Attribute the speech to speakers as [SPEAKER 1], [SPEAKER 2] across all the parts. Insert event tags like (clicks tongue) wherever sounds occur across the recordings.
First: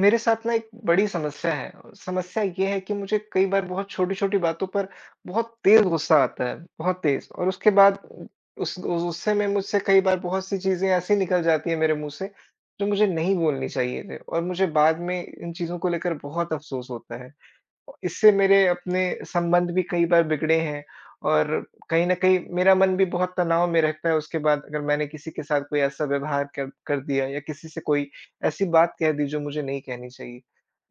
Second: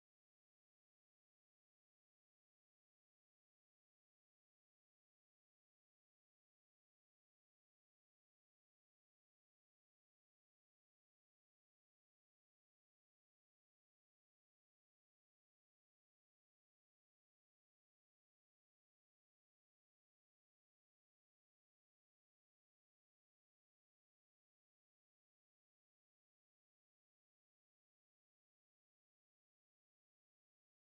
[SPEAKER 1] मेरे साथ ना एक बड़ी समस्या है। समस्या ये है कि मुझे कई बार बहुत छोटी-छोटी बातों पर बहुत तेज़ गुस्सा आता है, बहुत तेज़। और उसके बाद उ उस गुस्से में मुझसे कई बार बहुत सी चीज़ें ऐसी निकल जाती हैं मेरे मुँह से जो मुझे नहीं बोलनी चाहिए थी और मुझे बाद में इन चीज़ों को लेकर बहुत अफ़सोस होता है। इससे मेरे अपने संबंध भी कई बार बिगड़े हैं, और कहीं न कहीं मेरा मन भी बहुत तनाव में रहता है। उसके बाद अगर मैंने किसी के साथ कोई ऐसा व्यवहार कर कर दिया या किसी से कोई ऐसी बात कह दी जो मुझे नहीं कहनी चाहिए।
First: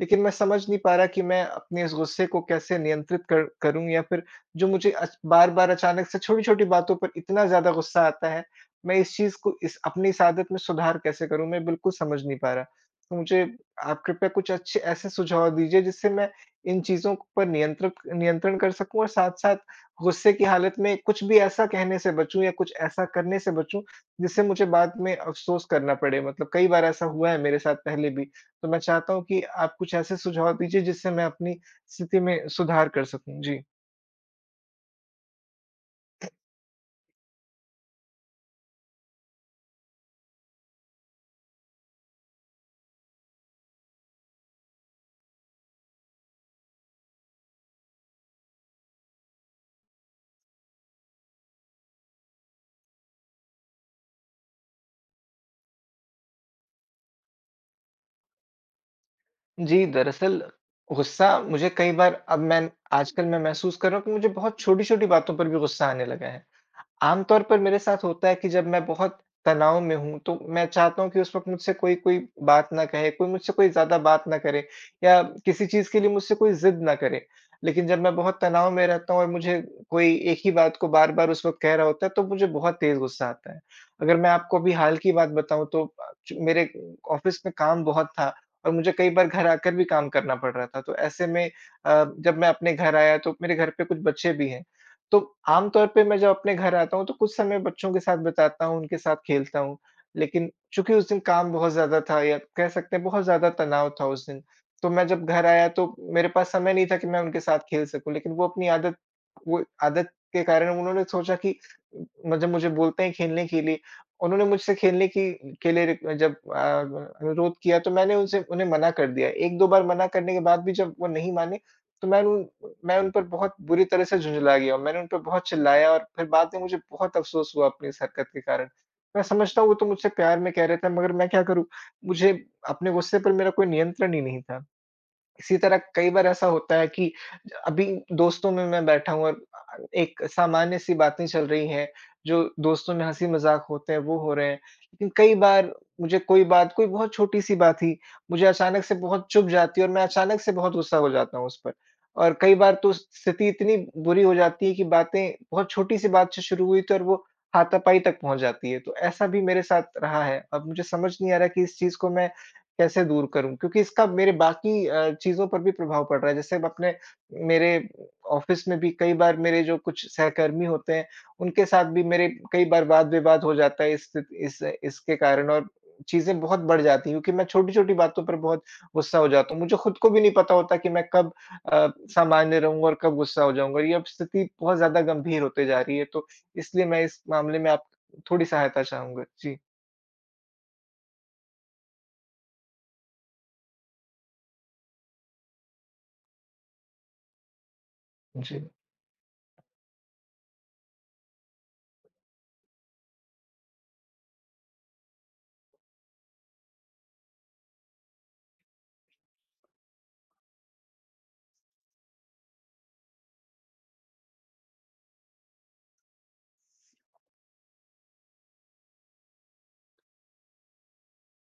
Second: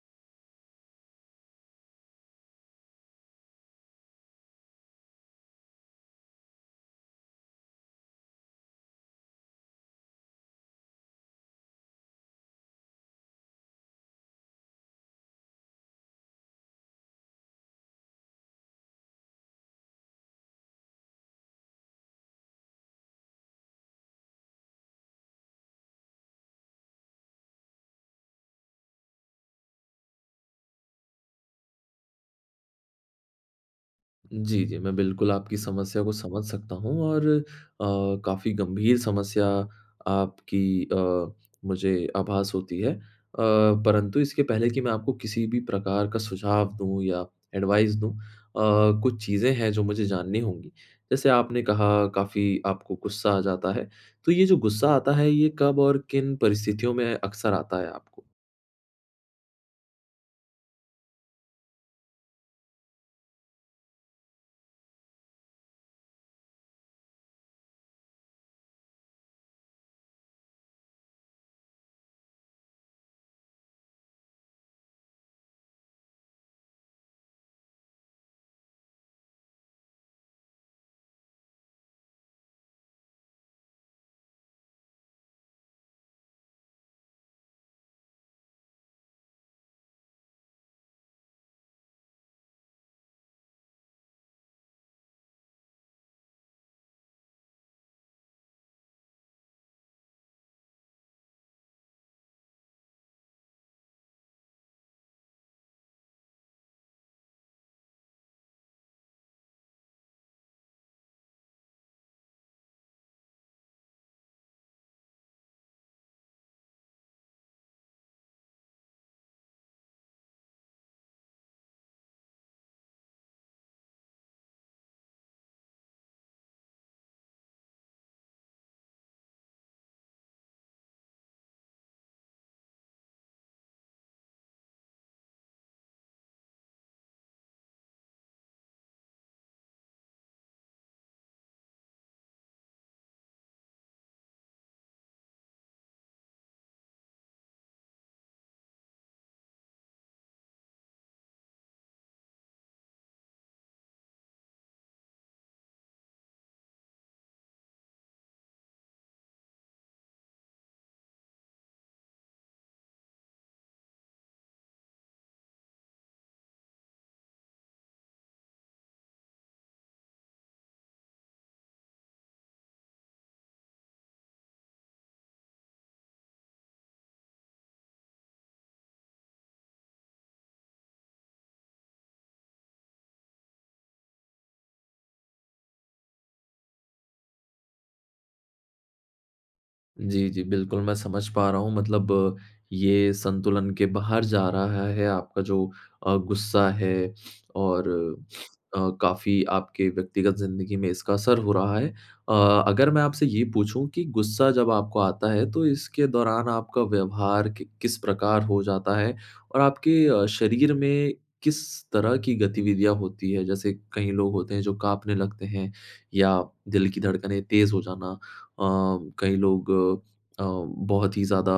[SPEAKER 1] लेकिन मैं समझ नहीं पा रहा कि मैं अपने इस गुस्से को कैसे नियंत्रित कर करूँ? या फिर जो मुझे अच बार-बार अचानक से छोटी-छोटी बातों पर इतना ज़्यादा गुस्सा आता है, मैं इस चीज़ को इस अपनी इस आदत में सुधार कैसे करूँ? मैं बिल्कुल समझ नहीं पा रहा। तो मुझे आप कृपया कुछ अच्छे ऐसे सुझाव दीजिए, जिससे मैं इन चीज़ों पर नियंत्रित नियंत्रण कर सकूँ। और साथ-साथ गुस्से की हालत में कुछ भी ऐसा कहने से बचूँ या कुछ ऐसा करने से बचूँ जिससे मुझे बाद में अफ़सोस करना पड़े। मतलब कई बार ऐसा हुआ है मेरे साथ पहले भी। तो मैं चाहता हूँ कि आप कुछ ऐसे सुझाव दीजिए जिससे मैं अपनी स्थिति में सुधार कर सकूँ, जी।
[SPEAKER 2] जी, जी। मैं बिल्कुल आपकी समस्या को समझ सकता हूँ और अ, काफ़ी गंभीर समस्या आपकी अ, मुझे आभास होती है। अ, परंतु इसके पहले कि मैं आपको किसी भी प्रकार का सुझाव दूँ या एडवाइस दूँ अ, कुछ चीज़ें हैं जो मुझे जाननी होंगी। जैसे आपने कहा काफ़ी आपको गुस्सा आ जाता है, तो ये जो गुस्सा आता है ये कब और किन परिस्थितियों में अक्सर आता है आपको?
[SPEAKER 1] जी। दरअसल गुस्सा मुझे कई बार अब मैं आजकल मैं महसूस कर रहा हूँ कि मुझे बहुत छोटी-छोटी बातों पर भी गुस्सा आने लगा है। आम तौर पर मेरे साथ होता है कि जब मैं बहुत तनाव में हूँ, तो मैं चाहता हूँ कि उस वक़्त मुझसे कोई कोई बात ना कहे, कोई मुझसे कोई ज़्यादा बात ना करे या किसी चीज़ के लिए मुझसे कोई ज़िद ना करे। लेकिन जब मैं बहुत तनाव में रहता हूँ और मुझे कोई एक ही बात को बार-बार उस वक़्त कह रहा होता है, तो मुझे बहुत तेज़ गुस्सा आता है। अगर मैं आपको अभी हाल की बात बताऊँ, तो अ, मेरे अ, ऑफ़िस का काम बहुत था और मुझे कई बार घर आकर भी काम करना पड़ रहा था। तो ऐसे में अ, जब मैं अपने घर आया, तो मेरे घर पे कुछ बच्चे भी हैं, तो आम तौर पे मैं जब अपने घर आता हूँ, तो कुछ समय बच्चों के साथ बिताता हूँ, उनके साथ खेलता हूँ। लेकिन चूँकि उस दिन काम बहुत ज़्यादा था या कह सकते हैं बहुत ज़्यादा तनाव था उस दिन। तो मैं जब घर आया, तो मेरे पास समय नहीं था कि मैं उनके साथ खेल सकूँ लेकिन वो अपनी आदत वो आदत के कारण उन्होंने सोचा कि जब म मुझे बोलते हैं खेलने के लिए उन्होंने मुझसे खेलने की के लिए जब अ, व अनुरोध किया, तो मैंने उनसे उन्हें मना कर दिया। 1-2 बार मना करने के बाद भी जब वो नहीं माने, तो मैं उन पर मैं उन पर बहुत बुरी तरह से झुँझला गया और मैंने उन पर बहुत चिल्लाया और फ़िर बाद में मुझे बहुत अफ़सोस हुआ अपनी इस हरकत के कारण। मैं समझता हूँ वो तो मुझसे प्यार में कह रहे थे मगर मैं क्या करूँ? मुझे अपने गुस्से पर मेरा कोई नियंत्रण ही नहीं था। इसी तरह कई बार ऐसा होता है कि ज अभी दोस्तों में, मैं बैठा हूँ अ अ, एक सामान्य-सी बातें चल रही हैं, जो दोस्तों में हँसी-मज़ाक होते हैं वो हो रहे हैं। लेकिन कई बार मुझे कोई बात कोई बहुत छोटी-सी बात थी, मुझे अचानक से बहुत चुभ जाती है और मैं अचानक से बहुत गुस्सा हो जाता हूँ उस पर। और कई बार तो उस स्थिति इतनी बुरी हो जाती है कि बातें बहुत छोटी-सी बात से शुरू हुई थी और वो हाथापाई तक पहुँच जाती है, तो ऐसा भी मेरे साथ रहा है। अब मुझे समझ नहीं आ रहा है कि इस चीज़ को मैं कैसे दूर करूँ क्योंकि इसका मेरे बाकी अ, चीज़ों पर भी प्रभाव पड़ रहा है जैसे अपने मेरे अ, ऑफ़िस में भी कई बार मेरे जो कुछ सहकर्मी होते हैं, उनके साथ भी मेरे कई बार वाद-विवाद हो जाता है इस स्थि इस इसके कारण और अ, चीज़ें बहुत बढ़ जाती है क्योंकि मैं छोटी-छोटी बातों पर बहुत गुस्सा हो जाता हूँ। मुझे खुद को भी नहीं पता होता कि मैं कब अ, सामान्य रहूँगा और कब गुस्सा हो जाऊँगा, ये अब स्थिति बहुत ज़्यादा गंभीर होती जा रही है। तो इसलिए मैं इस मामले में आप थोड़ी सहायता चाहूँगा। जी।
[SPEAKER 2] जी, जी। बिल्कुल, मैं समझ पा रहा हूँ, मतलब ये संतुलन के बाहर जा रहा है, आपका जो अ, गुस्सा है और (sniffs)
[SPEAKER 1] जी।
[SPEAKER 2] अ, काफ़ी आपके व्यक्तिगत ज़िंदगी में इसका असर हो रहा है अ, अगर मैं आपसे ये पूछूँ कि गुस्सा जब आपको आता है, तो इसके दौरान आपका व्यवहार क किस प्रकार हो जाता है? और आपके अ, शरीर में किस तरह की गतिविधियाँ होती हैं? जैसे कई लोग होते हैं जो काँपने लगते हैं या दिल की धड़कने तेज़ हो जाना, अ, कई लोग अ, बहुत ही ज़्यादा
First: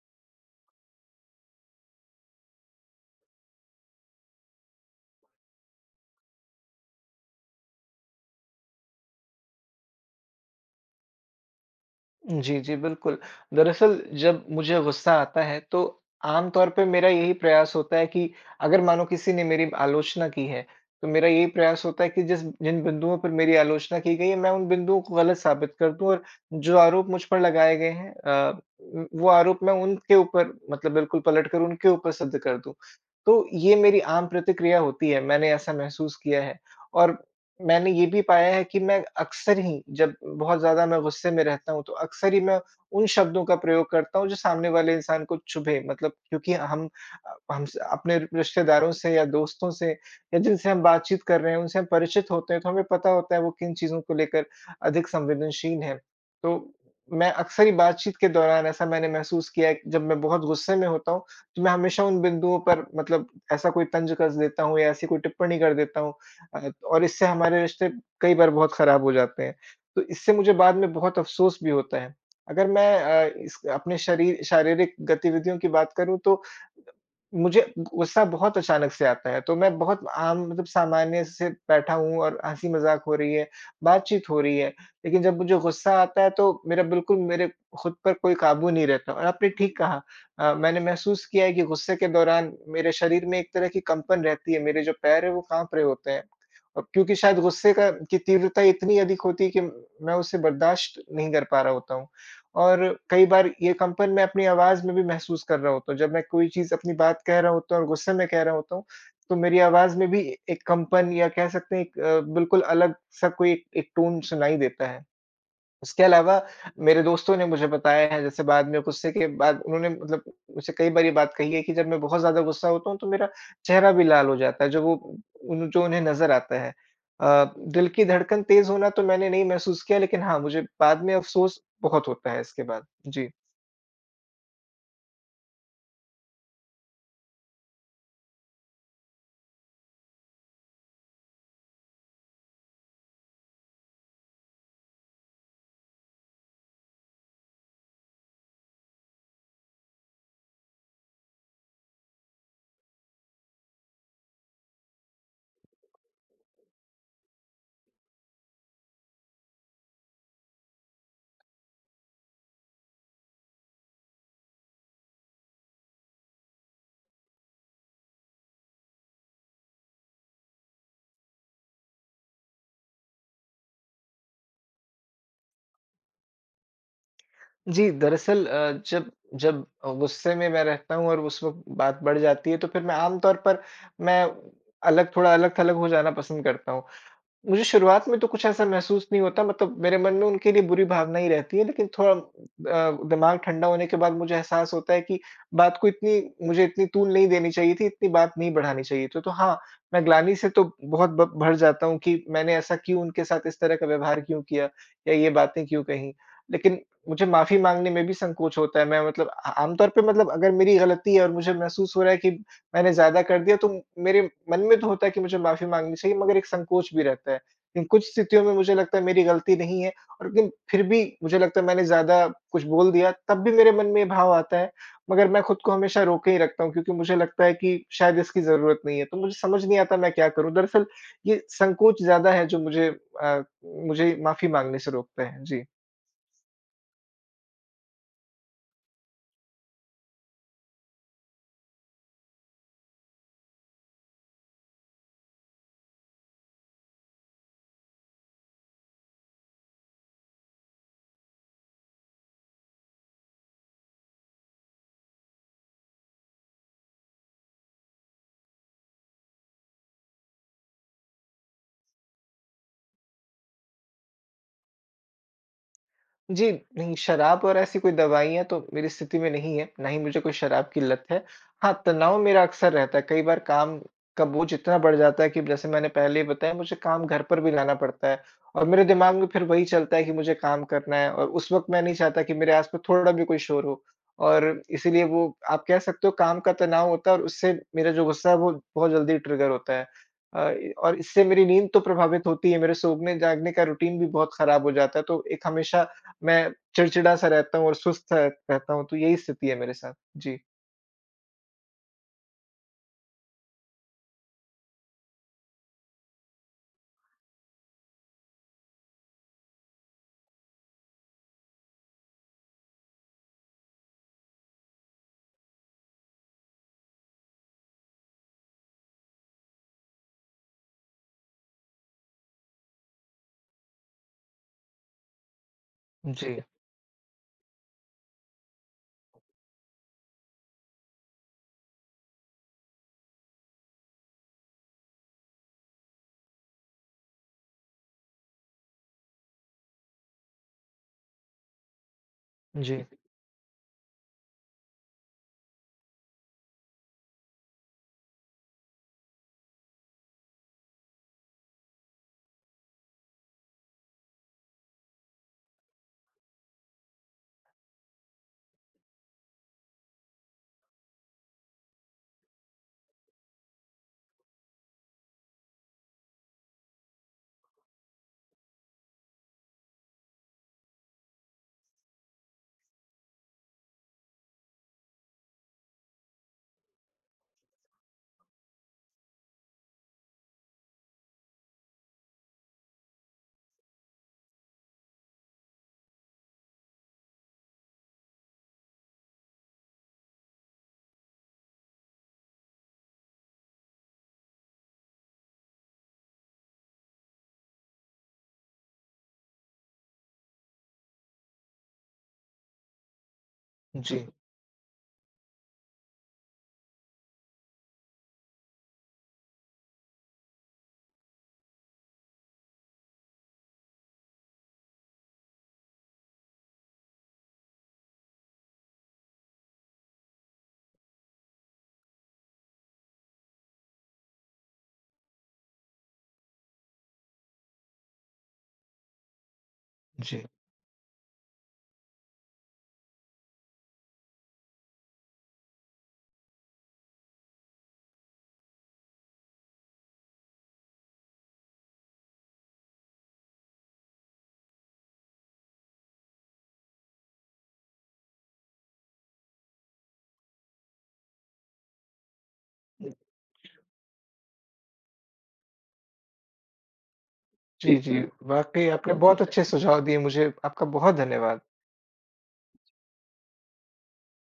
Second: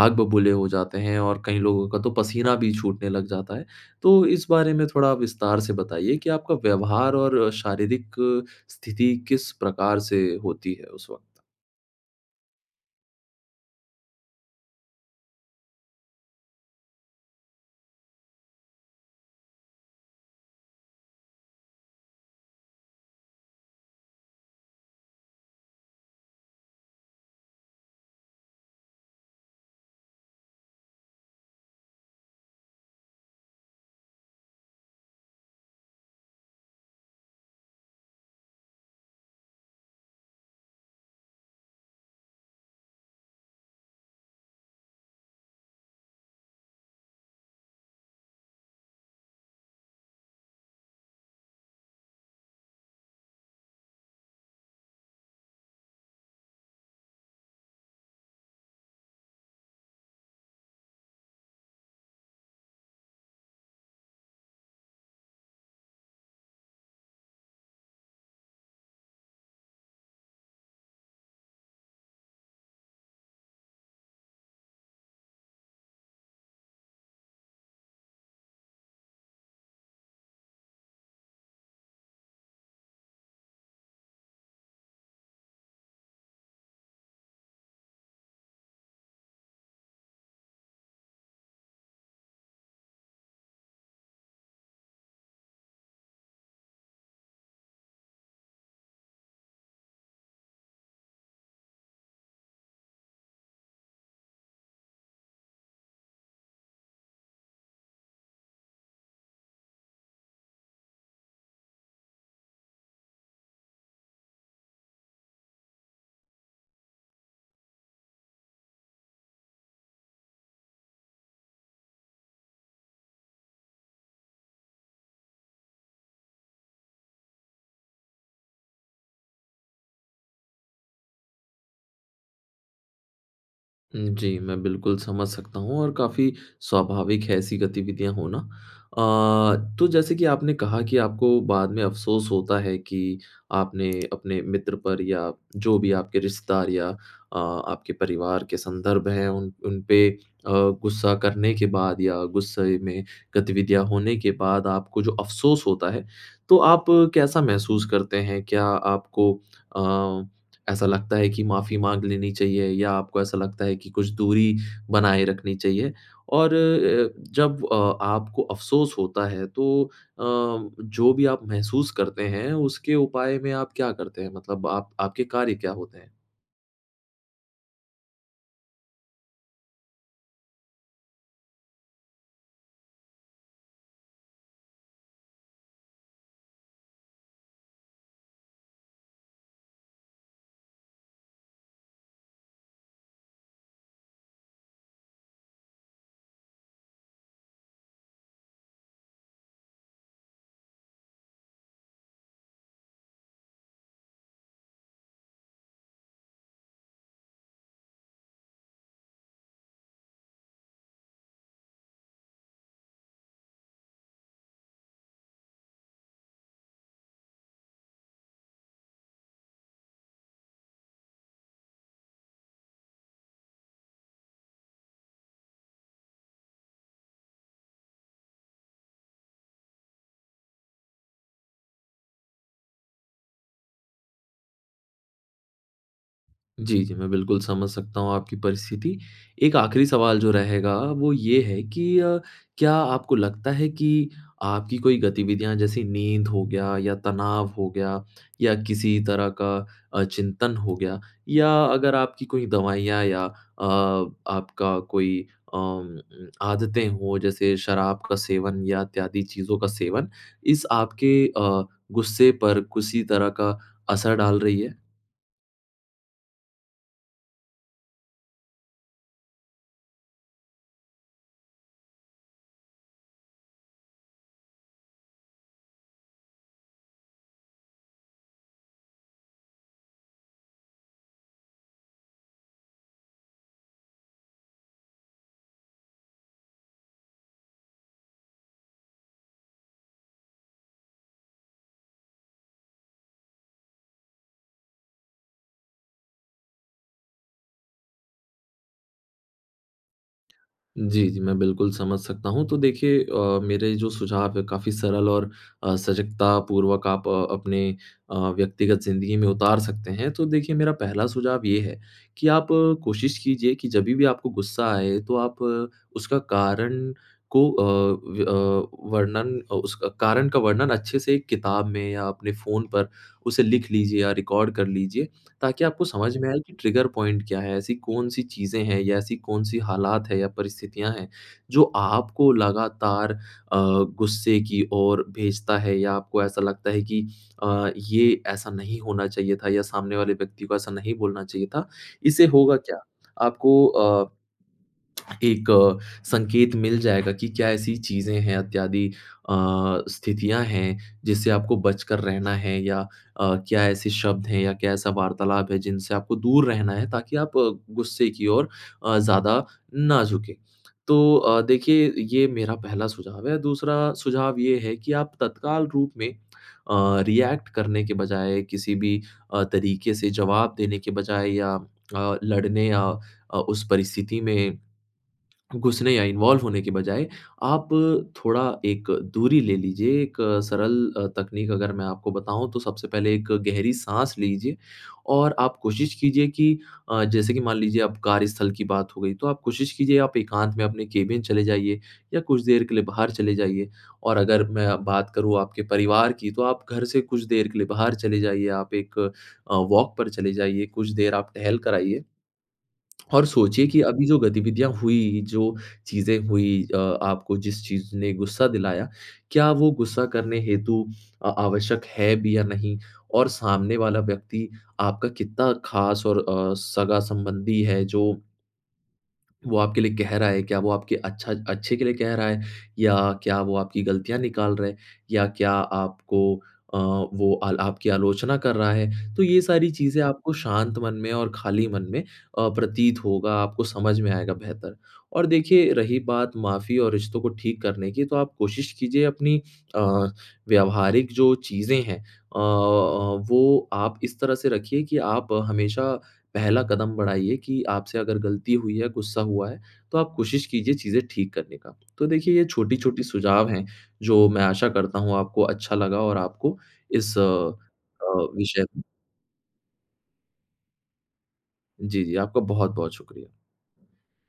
[SPEAKER 2] आग बबूले हो जाते हैं और कई लोगों का तो पसीना भी छूटने लग जाता है। तो इस बारे में थोड़ा विस्तार से बताइए कि आपका व्यवहार और शारीरिक स्थिति किस प्रकार से होती है, उस वक़्त?
[SPEAKER 1] जी, जी, बिल्कुल। दरअसल जब मुझे गुस्सा आता है तो, आम तौर पे मेरा यही प्रयास होता है कि अगर मानो किसी ने मेरी आलोचना की है, तो मेरा यही प्रयास होता है कि, जिस जिन बिंदुओं पर मेरी आलोचना की गई है, मैं उन बिन्दुओं को गलत साबित कर दूँ और जो आरोप मुझ पर लगाए गए हैं अ, म वो आरोप मैं उनके ऊपर मतलब बिल्कुल पलटकर उनके ऊपर सिद्ध कर दूँ। तो ये मेरी आम प्रतिक्रिया होती है, मैंने ऐसा महसूस किया है। और मैंने ये भी पाया है कि मैं अक्सर ही, जब बहुत ज़्यादा मैं गुस्से में रहता हूँ, तो अक्सर ही मैं उन शब्दों का प्रयोग करता हूँ जो सामने वाले इंसान को चुभे, मतलब क्योंकि हम हम स अपने रिश्तेदारों से या दोस्तों से या जिनसे हम बातचीत कर रहे हैं, उनसे हम परिचित होते हैं तो हमें पता होता है वो किन चीज़ों को लेकर, अधिक संवेदनशील हैं। तो मैं अक्सर ही बातचीत के दौरान ऐसा मैंने महसूस किया है कि जब मैं बहुत गुस्से में होता हूँ, तो मैं हमेशा उन बिंदुओं पर मतलब ऐसा कोई तंज़ कस देता हूँ या ऐसी कोई टिप्पणी कर देता हूँ। अ, और इससे हमारे रिश्ते कई बार बहुत ख़राब हो जाते हैं। तो इससे मुझे बाद में बहुत अफ़सोस भी होता है। अगर मैं अ, इस अपने शरीर शारीरिक गतिविधियों की बात करूँ तो, मुझे गुस्सा बहुत अचानक से आता है, तो मैं बहुत आम मतलब सामान्य से बैठा हूँ और हँसी मज़ाक हो रही है, बातचीत हो रही है, लेकिन जब मुझे गुस्सा आता है तो मेरा बिल्कुल मेरे, खुद पर कोई काबू नहीं रहता और आपने ठीक कहा अ, मैंने महसूस किया है कि गुस्से के दौरान मेरे शरीर में एक तरह की कंपन रहती है, मेरे जो पैर है वो काँप रहें होते हैं। और क्योंकि शायद गुस्से का की तीव्रता इतनी अधिक होती है कि मैं उसे बर्दाश्त नहीं कर पा रहा होता हूँ और कई बार ये कंपन मैं अपनी आवाज़ में भी महसूस कर रहा होता हूँ। जब मैं कोई चीज़ अपनी बात कह रहा होता हूँ और गुस्से में कह रहा होता हूँ, तो मेरी आवाज़ में भी एक कंपन या कह सकते हैं एक अ, बिल्कुल अलग-सा कोई एक एक, टोन सुनाई देता है। उसके अलावा, मेरे दोस्तों ने मुझे बताया है जैसे बाद में गुस्से के बाद उन्होंने, मतलब मुझसे कई बार ये बात कही है कि जब मैं बहुत ज़्यादा गुस्सा होता हूँ तो मेरा चेहरा भी लाल हो जाता है, जो वो जो उन्हें नज़र आता है। अ, दिल की धड़कन तेज़ होना तो मैंने नहीं महसूस किया लेकिन हाँ, मुझे बाद में अफ़सोस बहुत होता है इसके बाद। जी।
[SPEAKER 2] हुँ, जी। मैं बिल्कुल समझ सकता हूँ और काफ़ी स्वाभाविक है ऐसी गतिविधियाँ होना। अ, तो जैसे कि आपने कहा कि आपको बाद में अफ़सोस होता है कि, आपने अपने मित्र पर या जो भी आपके रिश्तेदार या अ, आपके परिवार के संदर्भ हैं उन उनपे अ, गुस्सा करने के बाद या गुस्से में गतिविधियाँ होने के बाद आपको जो अफ़सोस होता है, तो आप कैसा महसूस करते हैं? क्या आपको अ, ऐसा लगता है कि माफ़ी माँग लेनी चाहिए या आपको ऐसा लगता है कि कुछ दूरी बनाए रखनी चाहिए? और अ, जब अ, आपको अफ़सोस होता है तो अ, जो भी आप महसूस करते हैं, उसके उपाय में आप क्या करते हैं? मतलब आप आपके कार्य क्या होते हैं?
[SPEAKER 1] जी, दरअसल अ, जब जब अ, गुस्से में मैं रहता हूँ और उस वक़्त बात बढ़ जाती है तो फिर मैं आमतौर पर मैं अलग थोड़ा अलग-थलग हो जाना पसंद करता हूँ। मुझे शुरुआत में तो कुछ ऐसा महसूस नहीं होता मतलब, मेरे मन में उनके लिए बुरी भावना ही रहती है लेकिन थोड़ा अ, दिमाग़ ठंडा होने के बाद मुझे एहसास होता है कि बात को इतनी मुझे इतनी तूल नहीं देनी चाहिए थी, इतनी बात नहीं बढ़ानी चाहिए थी। तो हाँ, मैं ग्लानि से तो बहुत ब भर जाता हूँ कि मैंने ऐसा क्यों उनके साथ इस तरह का व्यवहार क्यों किया? या ये बातें क्यों कहीं? लेकिन मुझे माफ़ी माँगने में भी संकोच होता है मैं मतलब अ, आमतौर पर मतलब अगर मेरी गलती है और मुझे महसूस हो रहा है कि मैंने ज़्यादा कर दिया तो मेरे मन में तो होता है कि मुझे माफ़ी माँगनी चाहिए मगर एक संकोच भी रहता है। इन कुछ स्थितियों में मुझे लगता है मेरी गलती नहीं है, और लेकिन फिर भी मुझे लगता है मैंने ज़्यादा कुछ बोल दिया, तब भी मेरे मन में ये भाव आता है, मगर मैं खुद को हमेशा रोके ही रखता हूँ क्योंकि मुझे लगता है कि शायद इसकी ज़रूरत नहीं है। तो मुझे समझ नहीं आता मैं क्या करूँ? दरअसल ये संकोच ज़्यादा है जो मुझे अ, मुझे माफ़ी माँगने से रोकता है। जी।
[SPEAKER 2] जी, जी। मैं बिल्कुल समझ सकता हूँ आपकी परिस्थिति। एक आख़िरी सवाल जो रहेगा वो ये है कि अ, क्या आपको लगता है कि आपकी कोई गतिविधियाँ जैसे नींद हो गया या तनाव हो गया या किसी तरह का अ, चिंतन हो गया या अगर आपकी कोई दवाइयाँ या अ, आपका कोई अ, म आदतें हों, जैसे शराब का सेवन या इत्यादि चीज़ों का सेवन, इस आपके अ, गुस्से पर किसी तरह का असर डाल रही हैं?
[SPEAKER 1] जी, नहीं शराब और ऐसी कोई दवाईयाँ तो मेरी स्थिति में नहीं है, ना ही मुझे कोई शराब की लत है। हाँ तनाव मेरा अक्सर रहता है। कई बार काम का बोझ इतना बढ़ जाता है कि जैसे मैंने पहले ही बताया, मुझे काम घर पर भी लाना पड़ता है और मेरे दिमाग़ में फिर वही चलता है कि मुझे काम करना है और उस वक़्त मैं नहीं चाहता कि मेरे आस-पास थोड़ा भी कुछ शोर हो और इसीलिए वो आप कह सकते हो काम का तनाव होता है और उससे मेरा जो गुस्सा है, वो बहुत जल्दी ट्रिगर होता है। अ, ई और इससे मेरी नींद तो प्रभावित होती है, मेरे सोने-जागने का रूटीन भी बहुत ख़राब हो जाता है। तो एक हमेशा, मैं चिड़चिड़ा-सा रहता हूँ और सुस्त-सा रहता हूँ, तो यही स्थिति है मेरे साथ। जी।
[SPEAKER 2] जी, जी। मैं बिल्कुल समझ सकता हूँ, तो देखिए अ, मेरे जो सुझाव है काफ़ी सरल और अ, सजगतापूर्वक आप अपने अ, व्यक्तिगत ज़िंदगी में उतार सकते हैं। तो देखिए मेरा पहला सुझाव ये है, कि आप कोशिश कीजिए कि जभी भी आपको गुस्सा आए, तो आप उसका कारण को अ, व्य अ, वर्णन अ, उसका कारण का वर्णन अच्छे से एक किताब में या अपने फ़ोन पर, उसे लिख लीजिए या रिकॉर्ड कर लीजिए ताकि आपको समझ में आए
[SPEAKER 1] जी।
[SPEAKER 2] कि ट्रिगर पॉइंट क्या है? ऐसी कौन-सी चीज़ें हैं या ऐसी कौन-सी हालात हैं या परिस्थितियाँ हैं, जो आपको लगातार अ, गुस्से की ओर भेजता है? या आपको ऐसा लगता है कि अ, ये ऐसा नहीं होना चाहिए था या सामने वाले व्यक्ति को ऐसा नहीं बोलना चाहिए था। इससे होगा क्या?
[SPEAKER 1] जी।
[SPEAKER 2] आपको अ, (clicks tongue) एक अ, संकेत मिल जाएगा कि क्या ऐसी चीज़ें हैं इत्यादि अ, स्थितियाँ हैं जिससे आपको बचकर रहना है या अ, क्या ऐसे शब्द हैं या क्या ऐसा वार्तालाप है, जिनसे आपको दूर रहना है ताकि आप गुस्से की ओर अ, ज़्यादा ना झुकें। तो अ, देखिए ये मेरा पहला सुझाव है। दूसरा सुझाव ये है कि आप तत्काल रूप में अ, रिएक्ट करने के बजाय किसी भी अ, तरीके से जवाब देने के बजाए या अ, लड़ने या अ, उस परिस्थिति में, घुसने या इन्वॉल्व होने के बजाए, आप थोड़ा एक दूरी ले लीजिए, एक सरल अ, तकनीक अगर मैं आपको बताऊँ, तो सबसे पहले एक गहरी साँस लीजिए, और आप कोशिश कीजिए कि अ, जैसे कि मान लीजिए अब कार्यस्थल की बात हो गई, तो आप कोशिश कीजिए आप एकांत में अपने केबिन चले जाइए। या कुछ देर के लिए बाहर चले जाइए। और अगर मैं अब बात करूँ आपके परिवार की, तो आप घर से कुछ देर के लिए बाहर चले जाइए, आप एक अ, वॉक पर चले जाइए, कुछ देर आप टहल कर आइए (clicks tongue) और सोचिए कि
[SPEAKER 1] जी।
[SPEAKER 2] अभी जो गतिविधियाँ हुई, जो चीज़ें हुई अ, आपको जिस चीज़ ने गुस्सा दिलाया, क्या वो गुस्सा करने हेतु आ आवश्यक है भी या नहीं? और सामने वाला व्यक्ति आपका कितना ख़ास और अ, सगा-संबंधी है जो वो आपके लिए कह रहा है, क्या वो आपके अच्छा अच्छे के लिए कह रहा है, या क्या वो आपकी ग़लतियाँ निकाल रहे या क्या आपको अ, वो अल आपकी आलोचना कर रहा है? तो ये सारी चीज़ें
[SPEAKER 1] जी।
[SPEAKER 2] आपको शांत मन में और खाली मन में अ, प्रतीत होगा, आपको समझ में आएगा बेहतर। और देखिए रही बात माफ़ी और रिश्तों को ठीक करने की, तो आप कोशिश कीजिए अपनी अ, व्यावहारिक जो चीज़ें हैं अ अ, वो आप इस तरह से रखिए कि आप हमेशा, पहला कदम बढ़ाइए कि आपसे अगर ग़लती हुई है, गुस्सा हुआ है, तो आप कोशिश कीजिए चीज़ें ठीक करने का। तो देखिए ये
[SPEAKER 1] हुँ।
[SPEAKER 2] छोटी-छोटी सुझाव हैं, जो मैं आशा करता हूँ, आपको अच्छा लगा और आपको इस अ
[SPEAKER 1] जी, जी।
[SPEAKER 2] अ, विषय
[SPEAKER 1] वाक़ई
[SPEAKER 2] में।
[SPEAKER 1] आपने बहुत अच्छे सुझाव दिए मुझे, आपका बहुत धन्यवाद।
[SPEAKER 2] जी, जी। आपका बहुत-बहुत शुक्रिया।